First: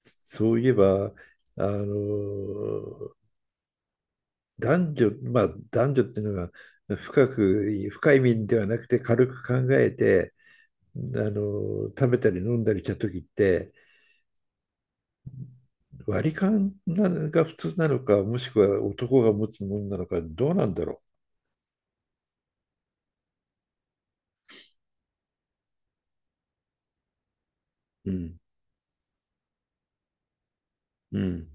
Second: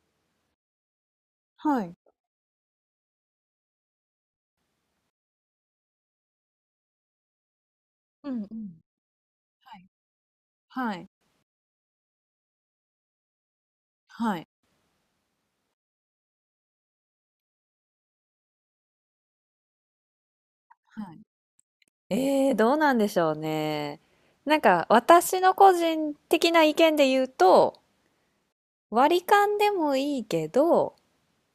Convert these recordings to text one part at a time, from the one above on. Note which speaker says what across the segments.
Speaker 1: そういえば、あ
Speaker 2: はい。
Speaker 1: の、男女、まあ男女っていうのが深く、深い意
Speaker 2: うん
Speaker 1: 味
Speaker 2: う
Speaker 1: ではな
Speaker 2: ん。
Speaker 1: くて軽く考
Speaker 2: はい。
Speaker 1: えて、
Speaker 2: は
Speaker 1: あ
Speaker 2: い。
Speaker 1: 食べたり飲んだりした時って、
Speaker 2: はい。
Speaker 1: 割り勘なのが普通なのか、もしくは男が持つものなのか、どうなんだろ
Speaker 2: はい。どうなんでしょうね。なんか私の個人的な意見で言うと
Speaker 1: う。うん、
Speaker 2: 割り勘でもいいけど、
Speaker 1: うん。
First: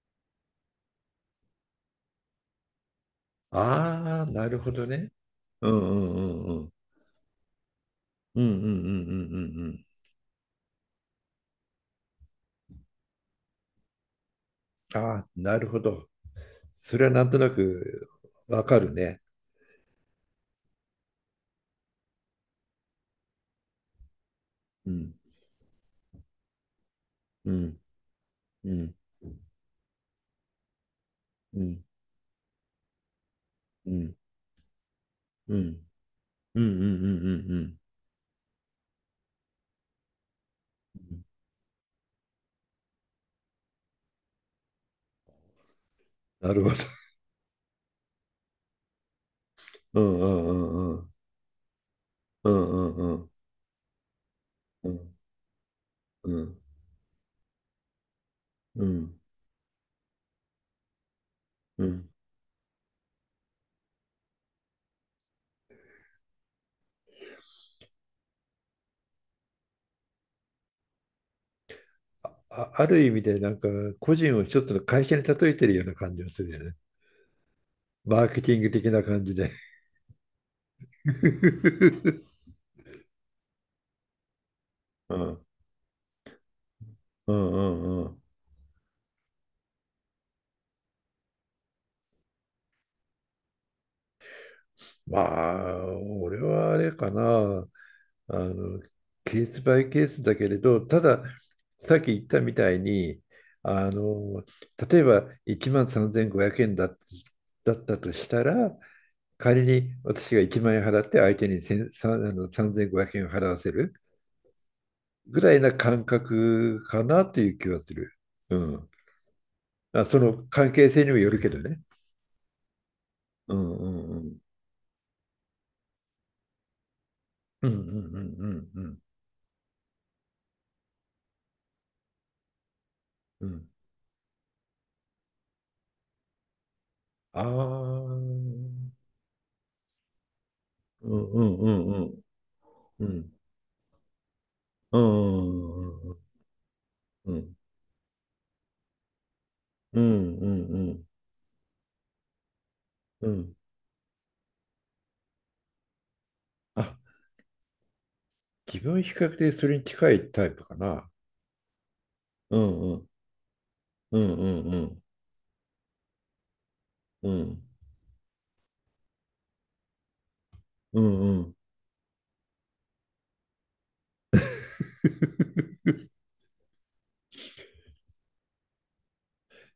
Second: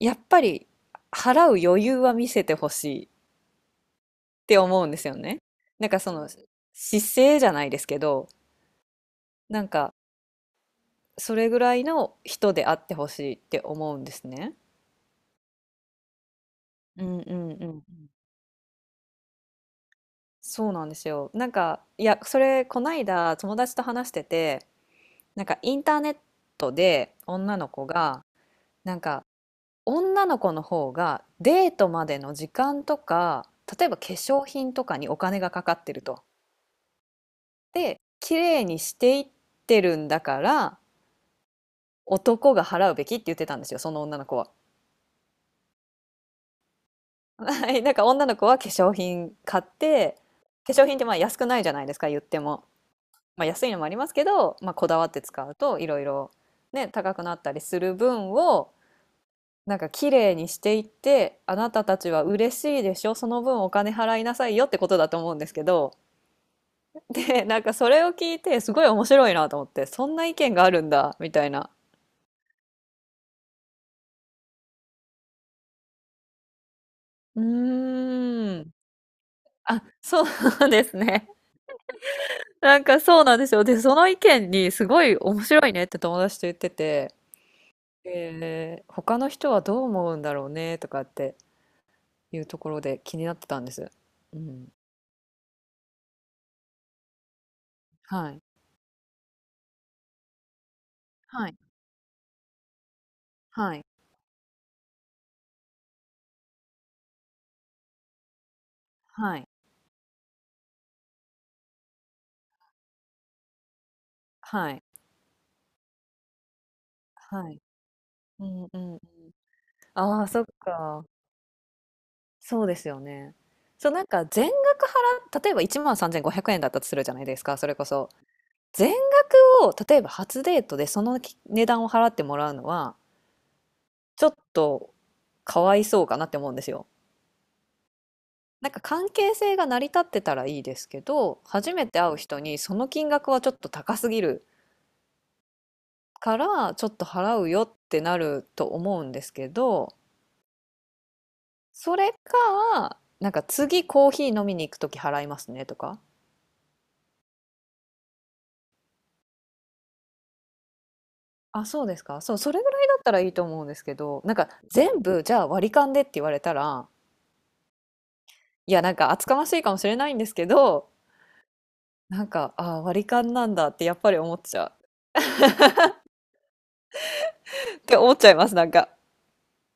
Speaker 2: やっぱり払う余裕は見せてほしいっ
Speaker 1: ああ、なる
Speaker 2: て
Speaker 1: ほ
Speaker 2: 思
Speaker 1: ど
Speaker 2: うんです
Speaker 1: ね。
Speaker 2: よね。
Speaker 1: うん
Speaker 2: なん
Speaker 1: う
Speaker 2: かその
Speaker 1: んうんうん。
Speaker 2: 姿勢じゃないですけど、
Speaker 1: うんうんうんうんう
Speaker 2: なん
Speaker 1: ん
Speaker 2: かそれぐらいの人であってほしいって思うんですね。
Speaker 1: うん。ああ、なるほど。そ
Speaker 2: う
Speaker 1: れは
Speaker 2: ん
Speaker 1: なん
Speaker 2: う
Speaker 1: とな
Speaker 2: んうんうん。
Speaker 1: くわかるね。
Speaker 2: そうなんですよ。なんかいや、それこないだ友達と話してて、
Speaker 1: うん
Speaker 2: なんかインターネットで
Speaker 1: う
Speaker 2: 女の
Speaker 1: ん
Speaker 2: 子が、
Speaker 1: うん。
Speaker 2: なんか女の子の方が
Speaker 1: う
Speaker 2: デー
Speaker 1: ん、
Speaker 2: トまでの時間とか、例え
Speaker 1: う
Speaker 2: ば化
Speaker 1: ん、
Speaker 2: 粧品とかにお金が
Speaker 1: う
Speaker 2: かか
Speaker 1: ん、
Speaker 2: ってると。
Speaker 1: うん、うん、うん、うん、
Speaker 2: で、綺麗にしていってるんだから
Speaker 1: うん
Speaker 2: 男が払うべきって言ってたんですよ、その女の子は。
Speaker 1: なるほど。
Speaker 2: はい、なんか女の子は化粧品買っ
Speaker 1: う
Speaker 2: て、
Speaker 1: ん、う
Speaker 2: 化粧
Speaker 1: ん、う
Speaker 2: 品って
Speaker 1: ん、
Speaker 2: まあ安くないじゃないですか言って
Speaker 1: う
Speaker 2: も。
Speaker 1: ん、
Speaker 2: まあ、安いのもありますけど、まあ、こ
Speaker 1: う
Speaker 2: だわっ
Speaker 1: ん、
Speaker 2: て使うといろい
Speaker 1: う
Speaker 2: ろ
Speaker 1: ん、うん、
Speaker 2: ね、高くなったりする分を
Speaker 1: うん、
Speaker 2: なんか綺麗にしていって、あなた
Speaker 1: う
Speaker 2: た
Speaker 1: ん。
Speaker 2: ちは嬉しいでしょ、その分お金払いなさいよってことだと思うんですけど、で、なんかそれを聞いてすごい面白いなと思って、そんな意見があるんだみたいな。
Speaker 1: あ、ある意味でなんか個人を一つの会社に例えてるような感じがするよね。
Speaker 2: う
Speaker 1: マーケティン
Speaker 2: ー
Speaker 1: グ
Speaker 2: ん。
Speaker 1: 的な感じで。
Speaker 2: あ、そうですね。なんかそうなんですよ。で、その意見にすご
Speaker 1: う
Speaker 2: い
Speaker 1: ん、
Speaker 2: 面白いねって友達と言ってて、
Speaker 1: うん、うん、うん。
Speaker 2: 他の人はどう思うんだろうねとかっていうところで気になってたんです。うん。
Speaker 1: まあ、俺はあれかな。
Speaker 2: は
Speaker 1: あ
Speaker 2: い。
Speaker 1: の、ケースバイケースだけれど、ただ、
Speaker 2: はい。
Speaker 1: さっき言ったみたいに、
Speaker 2: はい。
Speaker 1: あの、例えば1万3500円だったとしたら、
Speaker 2: はい。
Speaker 1: 仮に私が1万円払って相手に1 0あの3500円を払わせる
Speaker 2: はい。
Speaker 1: ぐらいな感覚かなと
Speaker 2: は
Speaker 1: いう
Speaker 2: い。
Speaker 1: 気がする。
Speaker 2: う
Speaker 1: う
Speaker 2: んう
Speaker 1: ん。
Speaker 2: んうん。
Speaker 1: あ、そ
Speaker 2: ああ、そっ
Speaker 1: の関係性
Speaker 2: か。
Speaker 1: にもよるけどね。
Speaker 2: そうですよね。
Speaker 1: うんう
Speaker 2: そう、なん
Speaker 1: んう
Speaker 2: か
Speaker 1: ん。
Speaker 2: 全額払っ例えば13,500円だったとするじゃないですか、そ
Speaker 1: うんう
Speaker 2: れ
Speaker 1: んう
Speaker 2: こ
Speaker 1: んう
Speaker 2: そ。
Speaker 1: んう
Speaker 2: 全
Speaker 1: ん
Speaker 2: 額を、例えば初デートでそのき値段を払ってもらうのは、
Speaker 1: うんうんうん
Speaker 2: ちょっとかわいそうかなって思うんですよ。
Speaker 1: ああ
Speaker 2: なんか
Speaker 1: ー。
Speaker 2: 関係性が成り立ってたらいいですけ
Speaker 1: うんう
Speaker 2: ど、
Speaker 1: ん
Speaker 2: 初め
Speaker 1: う
Speaker 2: て会う
Speaker 1: ん。
Speaker 2: 人にその
Speaker 1: う
Speaker 2: 金額
Speaker 1: ん。
Speaker 2: はちょっと高すぎる
Speaker 1: うんうんうんうん
Speaker 2: から、ちょっと
Speaker 1: う
Speaker 2: 払う
Speaker 1: ん。
Speaker 2: よってなると思うんですけど、
Speaker 1: うん、うん、
Speaker 2: それか、
Speaker 1: う
Speaker 2: な
Speaker 1: ん、
Speaker 2: ん
Speaker 1: う
Speaker 2: か
Speaker 1: ん。
Speaker 2: 次コーヒー飲みに行くとき払いますねとか。
Speaker 1: あ、自分は比較的それに近いタイプかな。
Speaker 2: あ、そうですか。そう、そ
Speaker 1: う
Speaker 2: れぐら
Speaker 1: ん、
Speaker 2: いだ
Speaker 1: う
Speaker 2: っ
Speaker 1: ん、
Speaker 2: たらいいと思うんですけ
Speaker 1: うん、
Speaker 2: ど、なんか
Speaker 1: う
Speaker 2: 全
Speaker 1: ん、
Speaker 2: 部じゃあ割り勘でって言われたら、
Speaker 1: うん、
Speaker 2: いや、なんか厚かましいかもしれないんですけど、
Speaker 1: うん、うん。
Speaker 2: なんか、ああ割り勘なんだってやっぱり思っちゃう。って思っちゃいます、なんか。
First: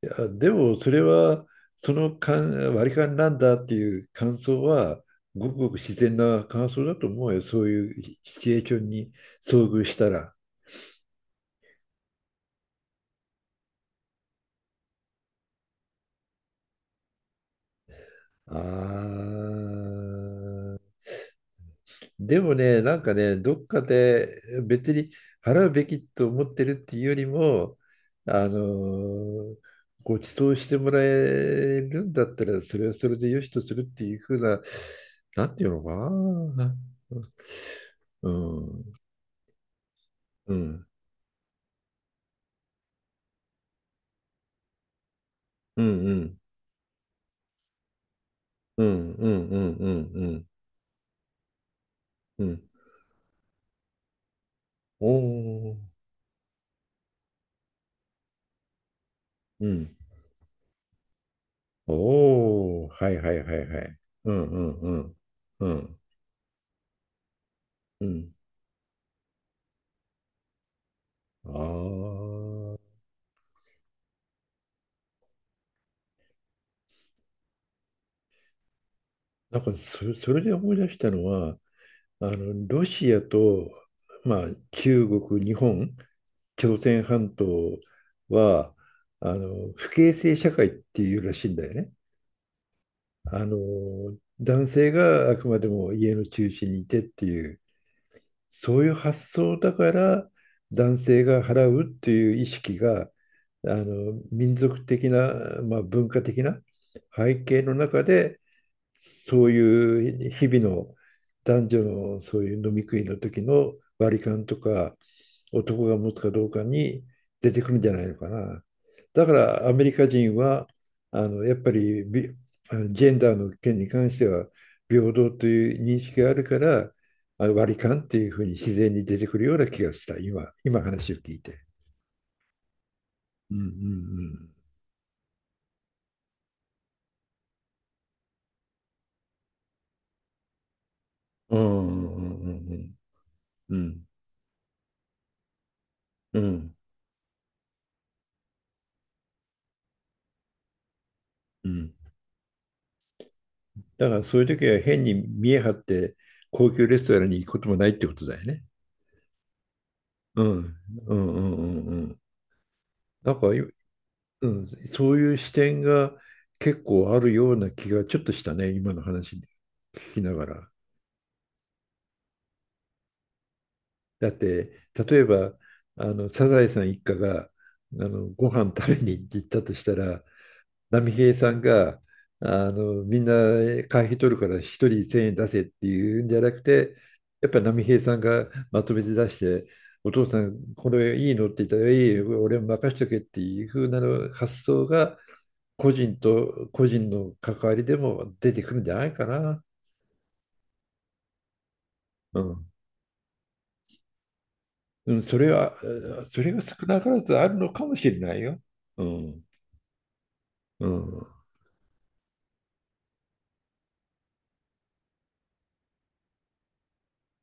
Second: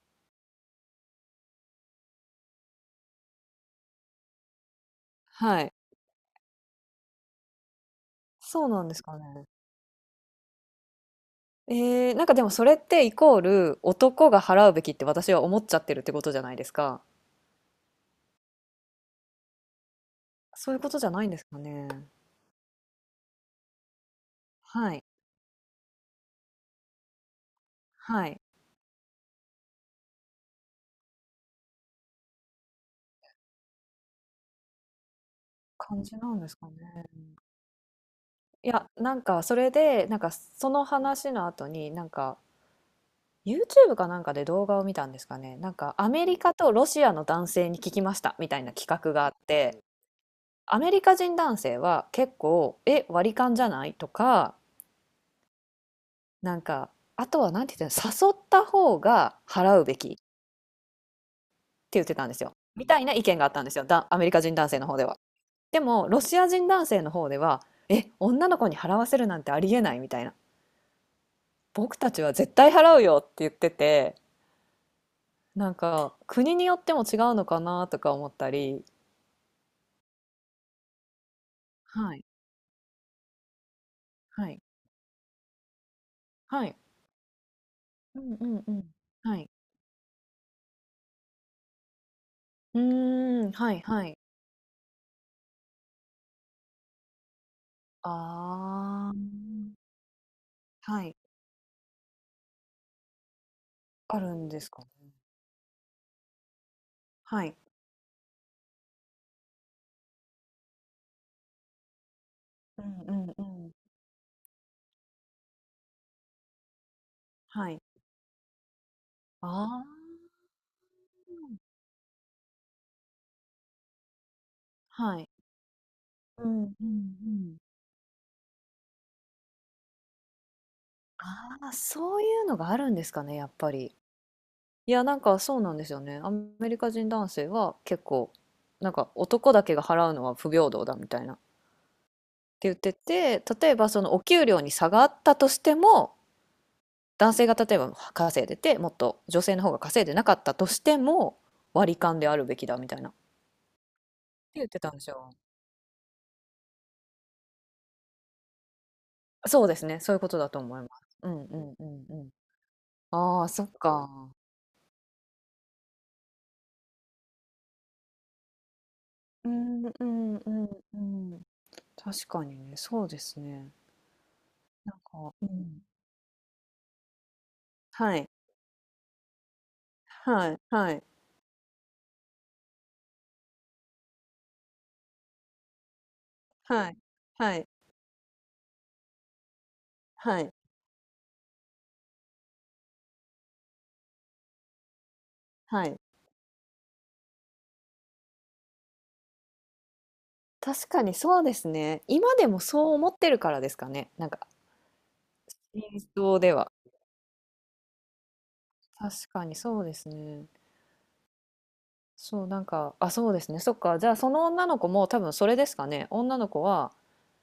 Speaker 1: いや、でもそれは、その感割り勘なんだっていう感想は、ごく
Speaker 2: は
Speaker 1: ご
Speaker 2: い。
Speaker 1: く自然な感想だと思うよ。そういうシチュエー
Speaker 2: そう
Speaker 1: ショ
Speaker 2: なん
Speaker 1: ン
Speaker 2: です
Speaker 1: に
Speaker 2: かね。
Speaker 1: 遭遇したら。
Speaker 2: なんかでもそれってイコール男が払うべきって私は思っちゃってるってことじゃないですか。
Speaker 1: あ
Speaker 2: そういうこ
Speaker 1: あ。
Speaker 2: とじゃないんですかね。
Speaker 1: でもね、なんかね、どっかで別
Speaker 2: はい。
Speaker 1: に払うべきと思ってるっていうよりも、
Speaker 2: はい。
Speaker 1: あのご馳走してもらえるんだったら、それはそれでよしとするっていうふうな、なんていうの
Speaker 2: 感じなんです
Speaker 1: か
Speaker 2: かね。
Speaker 1: な。う
Speaker 2: いや、
Speaker 1: ん、
Speaker 2: なんかそれで、なんか
Speaker 1: う
Speaker 2: その
Speaker 1: ん、
Speaker 2: 話の後に、なんか YouTube かなんかで動画を見たんですかね。なん
Speaker 1: う
Speaker 2: か
Speaker 1: ん、
Speaker 2: ア
Speaker 1: う
Speaker 2: メリ
Speaker 1: ん、
Speaker 2: カとロシアの男性に聞きましたみたいな
Speaker 1: う
Speaker 2: 企
Speaker 1: ん、
Speaker 2: 画が
Speaker 1: う
Speaker 2: あっ
Speaker 1: ん、うん、
Speaker 2: て、
Speaker 1: うん、
Speaker 2: アメリカ人男性は結
Speaker 1: うん、
Speaker 2: 構、え、割り勘じゃないとか、
Speaker 1: おー、
Speaker 2: なんか、あとはなんて言ってたの、誘った方が
Speaker 1: う
Speaker 2: 払う
Speaker 1: ん、
Speaker 2: べきって言ってたんですよ。み
Speaker 1: おー、
Speaker 2: たい
Speaker 1: は
Speaker 2: な
Speaker 1: い
Speaker 2: 意
Speaker 1: は
Speaker 2: 見
Speaker 1: い
Speaker 2: があ
Speaker 1: は
Speaker 2: ったん
Speaker 1: い
Speaker 2: です
Speaker 1: は
Speaker 2: よ。
Speaker 1: い。
Speaker 2: だ、アメ
Speaker 1: う
Speaker 2: リカ
Speaker 1: ん、
Speaker 2: 人
Speaker 1: う
Speaker 2: 男性
Speaker 1: ん、
Speaker 2: の
Speaker 1: う
Speaker 2: 方で
Speaker 1: ん、
Speaker 2: は。
Speaker 1: う
Speaker 2: で
Speaker 1: ん、
Speaker 2: も、ロシア人男性の方では、
Speaker 1: う
Speaker 2: え、
Speaker 1: ん、
Speaker 2: 女の子に払わせるなんてありえないみたいな。
Speaker 1: あ
Speaker 2: 僕たちは絶対
Speaker 1: あ。
Speaker 2: 払うよって言ってて、なんか、国によっても違うのかなとか思ったり。
Speaker 1: なんかそれで思い出したのは、
Speaker 2: はい、
Speaker 1: あのロシアと、まあ、
Speaker 2: はい、
Speaker 1: 中国、日本、
Speaker 2: はい。
Speaker 1: 朝鮮半島
Speaker 2: うんうんう
Speaker 1: は
Speaker 2: ん。はい。
Speaker 1: 不形成社会っていうらしいんだよね。
Speaker 2: う
Speaker 1: あ
Speaker 2: ーん、
Speaker 1: の
Speaker 2: はいはい。
Speaker 1: 男性があくまでも家の中心にいてっていう、そういう
Speaker 2: あ
Speaker 1: 発想だ
Speaker 2: あ。
Speaker 1: から男
Speaker 2: はい。
Speaker 1: 性が払うっていう意識があ
Speaker 2: あ
Speaker 1: の
Speaker 2: るん
Speaker 1: 民
Speaker 2: ですか
Speaker 1: 族
Speaker 2: ね。
Speaker 1: 的な、まあ、文化的な背
Speaker 2: はい。
Speaker 1: 景の中でそういう日々の男女のそういう飲み
Speaker 2: う
Speaker 1: 食
Speaker 2: ん
Speaker 1: い
Speaker 2: う
Speaker 1: の
Speaker 2: ん
Speaker 1: 時
Speaker 2: う
Speaker 1: の
Speaker 2: ん。
Speaker 1: 割り勘とか男が持つかどうかに出て
Speaker 2: は
Speaker 1: くるん
Speaker 2: い。
Speaker 1: じゃないのかな。だからアメ
Speaker 2: あ
Speaker 1: リカ人はあのやっぱりビジェンダーの件に関しては
Speaker 2: あ。
Speaker 1: 平
Speaker 2: はい。
Speaker 1: 等という認識がある
Speaker 2: う
Speaker 1: か
Speaker 2: んうんう
Speaker 1: ら
Speaker 2: ん。
Speaker 1: 割り勘っていうふうに自然に出てくるような気がした今話を聞いて。
Speaker 2: ああ、そういうのがあるんですかね、やっ
Speaker 1: うんう
Speaker 2: ぱり。
Speaker 1: ん
Speaker 2: いや、なんかそうなんですよね。アメリカ人男性は結構、なんか男だけが払うのは不平等だみたいな
Speaker 1: うん。うんうん
Speaker 2: て言
Speaker 1: う
Speaker 2: って
Speaker 1: ん
Speaker 2: て、例
Speaker 1: うん
Speaker 2: え
Speaker 1: う
Speaker 2: ばそ
Speaker 1: ん
Speaker 2: のお給料に差があったとしても、
Speaker 1: うん
Speaker 2: 男性が例えば稼いでて、もっと女性の方が稼いでなかったとしても、
Speaker 1: うん。
Speaker 2: 割り勘であるべきだみたいな。って
Speaker 1: だからそういう時
Speaker 2: 言っ
Speaker 1: は
Speaker 2: てたんで
Speaker 1: 変
Speaker 2: す
Speaker 1: に
Speaker 2: よ。
Speaker 1: 見え張って高級レストランに行くこともないってことだよね。
Speaker 2: そうですね、そういうこと
Speaker 1: う
Speaker 2: だと
Speaker 1: ん。
Speaker 2: 思います。
Speaker 1: うん
Speaker 2: う
Speaker 1: うんう
Speaker 2: んうんう
Speaker 1: んう
Speaker 2: ん
Speaker 1: ん。
Speaker 2: うん。
Speaker 1: なん
Speaker 2: ああ、
Speaker 1: かい、
Speaker 2: そっ
Speaker 1: う
Speaker 2: か。
Speaker 1: ん、そういう視点が結構あるような気がちょっとしたね、今の話
Speaker 2: うんう
Speaker 1: 聞きな
Speaker 2: ん
Speaker 1: が
Speaker 2: うん
Speaker 1: ら。
Speaker 2: うん。確かにね、そうですね。
Speaker 1: だって、
Speaker 2: なん
Speaker 1: 例え
Speaker 2: か、う
Speaker 1: ば、
Speaker 2: ん。
Speaker 1: サザエさん一家が、
Speaker 2: はい。
Speaker 1: ご飯食べに行ったとしたら、
Speaker 2: はいはい
Speaker 1: 波平さんがあのみんな会費取るから一人1000円出せっていうんじゃなく
Speaker 2: は
Speaker 1: て、
Speaker 2: い
Speaker 1: やっ
Speaker 2: は
Speaker 1: ぱり
Speaker 2: い
Speaker 1: 波平さんがまとめて出して、お父さ
Speaker 2: はい
Speaker 1: んこれいいのって言ったら、いいよ俺も任しとけっていう風なの発想が
Speaker 2: は
Speaker 1: 個
Speaker 2: い。
Speaker 1: 人と個人の関わりでも出てくるんじゃないかな。
Speaker 2: 確かにそうですね。今
Speaker 1: う
Speaker 2: でも
Speaker 1: ん
Speaker 2: そう思ってるからですかね。なんか
Speaker 1: うんそれは、
Speaker 2: インス
Speaker 1: それ
Speaker 2: で
Speaker 1: が
Speaker 2: は。
Speaker 1: 少なからずあるのかもしれないよ。う
Speaker 2: 確
Speaker 1: ん、
Speaker 2: かにそうですね。
Speaker 1: うん、
Speaker 2: そう、なんか、あ、そうですね。そっか。じゃあ、その女の子も多分それですかね。女の子は、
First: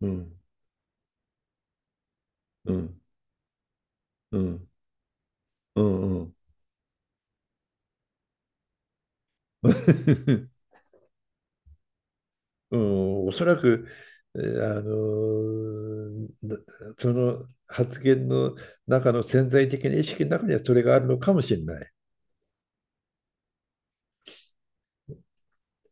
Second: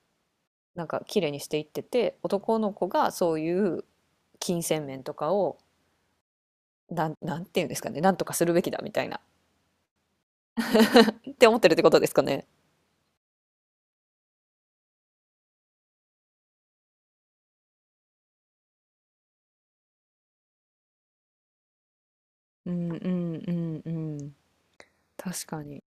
Speaker 1: うん、
Speaker 2: なんか、綺麗にしていってて、男の
Speaker 1: う
Speaker 2: 子
Speaker 1: ん、
Speaker 2: がそういう
Speaker 1: う
Speaker 2: 金
Speaker 1: ん、
Speaker 2: 銭面とかを、
Speaker 1: うん、うん。
Speaker 2: なん、なんていうんですかね。なんとかするべきだみたいな。って思ってるってことですかね。
Speaker 1: うん、おそらく、えーあのーなその発言の中の潜在的な意識の中にはそれがあるのかもしれない。
Speaker 2: うんうんうんうん。確かに。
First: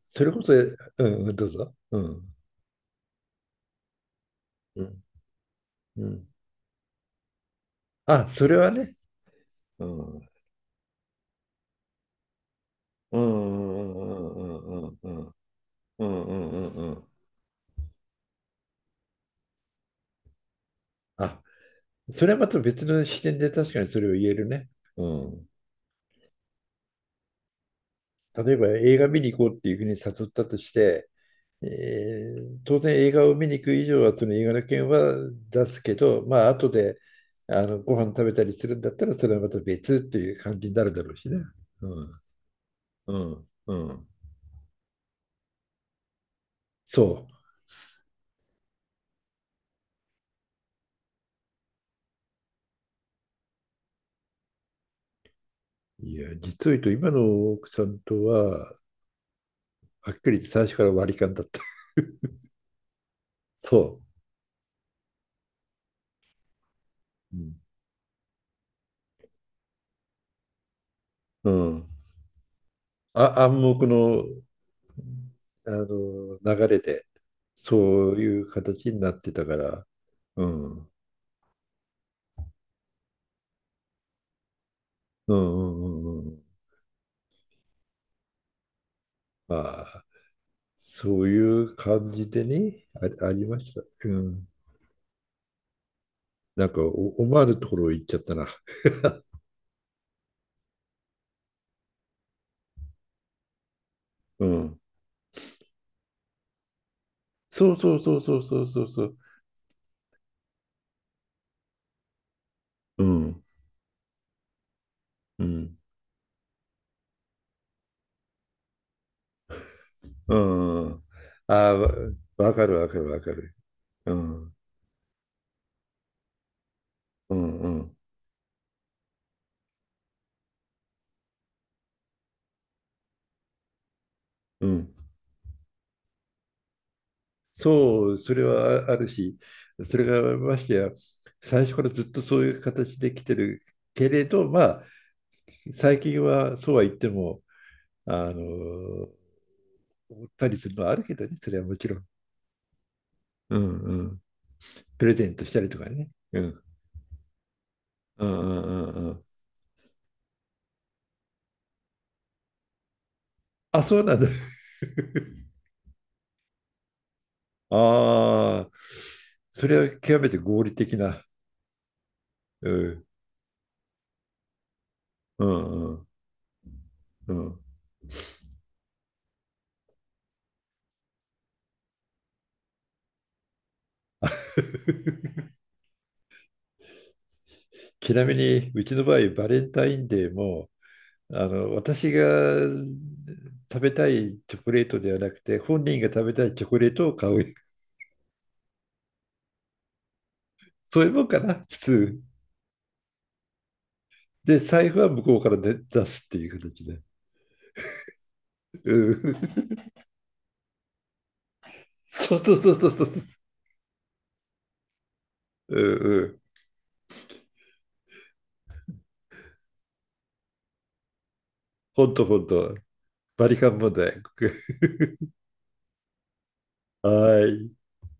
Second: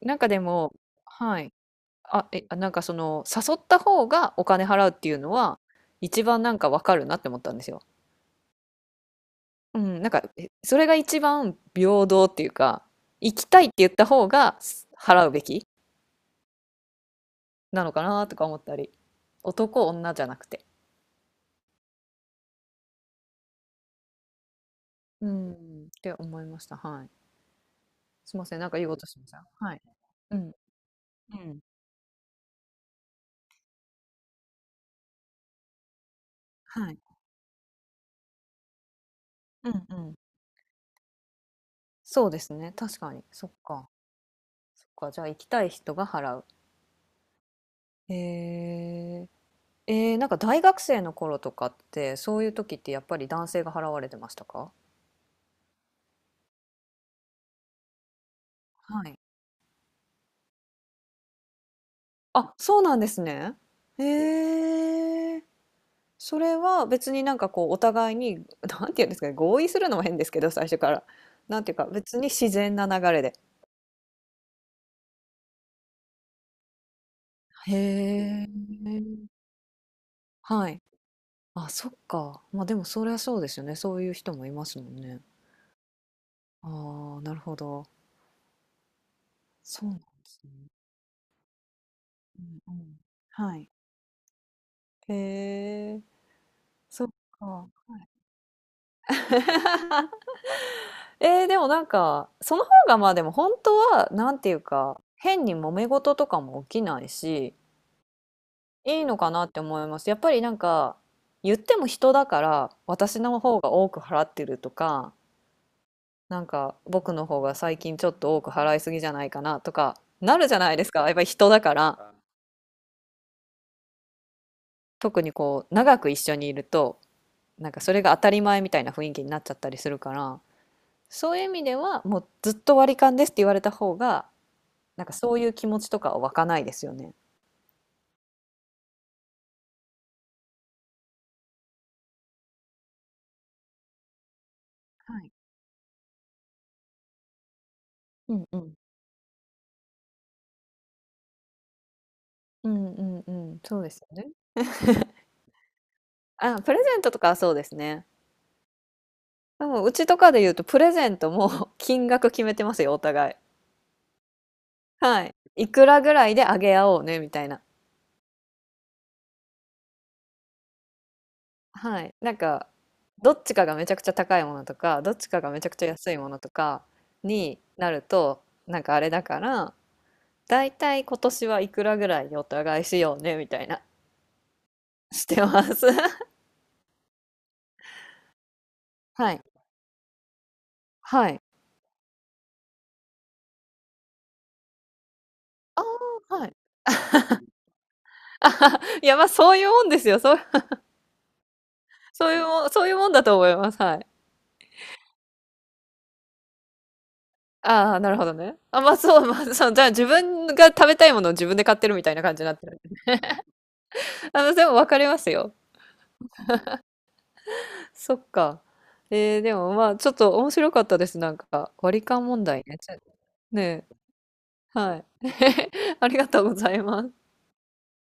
Speaker 2: なん
Speaker 1: そ
Speaker 2: か
Speaker 1: れ
Speaker 2: で
Speaker 1: こそ、え
Speaker 2: も、
Speaker 1: うん、うん
Speaker 2: は
Speaker 1: どう
Speaker 2: い。
Speaker 1: ぞ。う
Speaker 2: あ、
Speaker 1: ん、
Speaker 2: え、あなんかその、誘った方がお金
Speaker 1: う
Speaker 2: 払うっ
Speaker 1: ん、
Speaker 2: ていうのは、
Speaker 1: う
Speaker 2: 一
Speaker 1: ん。
Speaker 2: 番なんかわかるなって思ったんですよ。
Speaker 1: あ、それはね。
Speaker 2: う
Speaker 1: う
Speaker 2: ん、なん
Speaker 1: ん、う
Speaker 2: か、
Speaker 1: ん、
Speaker 2: え、それが一番平等っていうか、
Speaker 1: う
Speaker 2: 行きたいって言った方
Speaker 1: ん、う
Speaker 2: が
Speaker 1: ん、うん、う
Speaker 2: す
Speaker 1: ん、う
Speaker 2: 払
Speaker 1: ん、
Speaker 2: うべき
Speaker 1: うん、うん。うん
Speaker 2: なのかなとか思ったり、男女じゃなくて。
Speaker 1: あ、それはまた別の視点で確かにそれを言えるね。う
Speaker 2: う
Speaker 1: ん。
Speaker 2: ん、って思いました。はい。すいま
Speaker 1: 例え
Speaker 2: せん、
Speaker 1: ば
Speaker 2: なんか言お
Speaker 1: 映
Speaker 2: うと
Speaker 1: 画
Speaker 2: し
Speaker 1: 見
Speaker 2: まし
Speaker 1: に
Speaker 2: た。
Speaker 1: 行こうってい
Speaker 2: は
Speaker 1: うふ
Speaker 2: い。
Speaker 1: うに誘っ
Speaker 2: う
Speaker 1: た
Speaker 2: ん、
Speaker 1: として、
Speaker 2: うん、
Speaker 1: えー当然映画を見に行く以上はその映画の件は出すけど、まあ後
Speaker 2: は
Speaker 1: で
Speaker 2: い。
Speaker 1: ご飯食べたりするんだったらそれはまた
Speaker 2: うん
Speaker 1: 別
Speaker 2: う
Speaker 1: っ
Speaker 2: ん。
Speaker 1: ていう感じになるだろうしね。うん
Speaker 2: そうですね、確か
Speaker 1: う
Speaker 2: に。
Speaker 1: ん
Speaker 2: そっ
Speaker 1: う
Speaker 2: か。
Speaker 1: ん
Speaker 2: そっか、じゃあ行きたい人が払う。
Speaker 1: そう。
Speaker 2: へえー。なんか大学生の頃とかって、そういう時ってやっぱり男性が払われてましたか。
Speaker 1: いや実を言うと今の奥さんとは
Speaker 2: はい。
Speaker 1: はっきり言って最初から割り勘だった。
Speaker 2: あ、そうなんですね。
Speaker 1: そ
Speaker 2: へえ。それは別にな
Speaker 1: う。う
Speaker 2: んか
Speaker 1: ん。
Speaker 2: こうお互いに、なんて言うんですかね、合意するのも変ですけど、最初から。
Speaker 1: う
Speaker 2: なんていうか、
Speaker 1: ん
Speaker 2: 別に自然な流れで。
Speaker 1: あ、暗黙の、あの流れでそういう
Speaker 2: へ
Speaker 1: 形にな
Speaker 2: え。
Speaker 1: ってたから。うん。
Speaker 2: は
Speaker 1: う
Speaker 2: い。
Speaker 1: ん
Speaker 2: あ、そっか。まあでもそりゃそうですよね。そういう人もいますもんね。
Speaker 1: うんうんうん。
Speaker 2: ああ、なるほど。
Speaker 1: あ
Speaker 2: そうなん
Speaker 1: あ、
Speaker 2: ですね。
Speaker 1: そういう感じ
Speaker 2: う
Speaker 1: で
Speaker 2: んう
Speaker 1: ね、
Speaker 2: ん。
Speaker 1: あ、あり
Speaker 2: は
Speaker 1: ま
Speaker 2: い。
Speaker 1: した。うん。
Speaker 2: へえ、
Speaker 1: なんか
Speaker 2: そ
Speaker 1: お、
Speaker 2: っ
Speaker 1: 思わ
Speaker 2: か。
Speaker 1: ぬと
Speaker 2: は
Speaker 1: ころ行っ
Speaker 2: い。
Speaker 1: ちゃったな。
Speaker 2: でもなんか、その方がまあでも本当は、なん
Speaker 1: う
Speaker 2: ていう
Speaker 1: ん。
Speaker 2: か、変に揉め事とかも起きないし、
Speaker 1: そうそうそうそうそうそう
Speaker 2: い
Speaker 1: そ
Speaker 2: い
Speaker 1: う。
Speaker 2: のかなって思います。やっぱりなんか、言っても人だから、
Speaker 1: う
Speaker 2: 私の
Speaker 1: ん。
Speaker 2: 方が多く払ってるとか、
Speaker 1: うん。
Speaker 2: なんか、僕の方が最近ちょっと多く払いすぎじゃないかなとか、
Speaker 1: う
Speaker 2: なるじゃないです
Speaker 1: ん。
Speaker 2: か。やっぱり人
Speaker 1: あ
Speaker 2: だ
Speaker 1: あ、
Speaker 2: から、
Speaker 1: わかるわかるわかる。うん。
Speaker 2: 特にこう、長く一緒にいると、
Speaker 1: うんう
Speaker 2: なんかそ
Speaker 1: ん
Speaker 2: れが当たり前みたいな雰囲気になっちゃったりするから、そういう意味では、もうずっと割り勘ですって言われた方が、
Speaker 1: うん。
Speaker 2: なんかそういう気持ちとかは湧かないですよね。
Speaker 1: そう、それはああるし、それがましてや、最初からずっとそういう形で来てるけれど、まあ、
Speaker 2: はい。
Speaker 1: 最近はそうは言っても、あ
Speaker 2: うんうん。
Speaker 1: の、おったりするのはあるけどね、それはもちろん。
Speaker 2: うんうんう
Speaker 1: う
Speaker 2: ん、
Speaker 1: ん
Speaker 2: そうで
Speaker 1: う
Speaker 2: すよ
Speaker 1: ん。
Speaker 2: ね。
Speaker 1: プレゼン トしたりとかね。う
Speaker 2: あ、
Speaker 1: ん。
Speaker 2: プレゼントとかはそうですね。
Speaker 1: うんうんうんうん。
Speaker 2: でもうちとかで言うとプレゼントも 金額決めてますよ、お互い。
Speaker 1: あ、そうなんだ。
Speaker 2: はい。いくらぐらいであげ合おうねみたいな。
Speaker 1: ああ、それは極めて合理的な。
Speaker 2: はい。なんか、
Speaker 1: うん。
Speaker 2: どっちかがめちゃくちゃ高いものとか、どっちか
Speaker 1: う
Speaker 2: がめちゃくちゃ
Speaker 1: んうん
Speaker 2: 安いものとか
Speaker 1: うん。
Speaker 2: になると、なんかあれだから、だいたい今年はいくらぐらいお互いしようねみたいな して ます。
Speaker 1: ちなみに、うちの場合、
Speaker 2: はい。
Speaker 1: バレンタインデーも、
Speaker 2: はい。
Speaker 1: あの、私が食べたいチョコレートではなくて、本
Speaker 2: あ
Speaker 1: 人が食べ
Speaker 2: あ、
Speaker 1: た
Speaker 2: は
Speaker 1: い
Speaker 2: い。
Speaker 1: チョコレートを買う。
Speaker 2: いや、まあ、そういうもんですよ。そう、
Speaker 1: そういうもんかな、普通。
Speaker 2: そういうもん、そういうもんだと思います。はい。
Speaker 1: で、財布は向こうから出すっていう形で。
Speaker 2: ああ、なるほどね。あ、まあ、
Speaker 1: う
Speaker 2: そう、
Speaker 1: ん。
Speaker 2: まあ、そう、じゃあ自分が食べたいものを自分で買ってるみたいな感
Speaker 1: そう
Speaker 2: じに
Speaker 1: そ
Speaker 2: な
Speaker 1: う
Speaker 2: って
Speaker 1: そう
Speaker 2: る。
Speaker 1: そうそう。
Speaker 2: あの、でも分かりますよ。
Speaker 1: うんうん。
Speaker 2: そっか。でもまあ、ちょっと面白かったです。なんか、割
Speaker 1: ほ
Speaker 2: り
Speaker 1: んと
Speaker 2: 勘
Speaker 1: ほ
Speaker 2: 問
Speaker 1: ん
Speaker 2: 題
Speaker 1: と。
Speaker 2: ね。ちょ
Speaker 1: バリカン
Speaker 2: ね
Speaker 1: 問
Speaker 2: え。
Speaker 1: 題。
Speaker 2: はい。ありがとうございます。
Speaker 1: はい。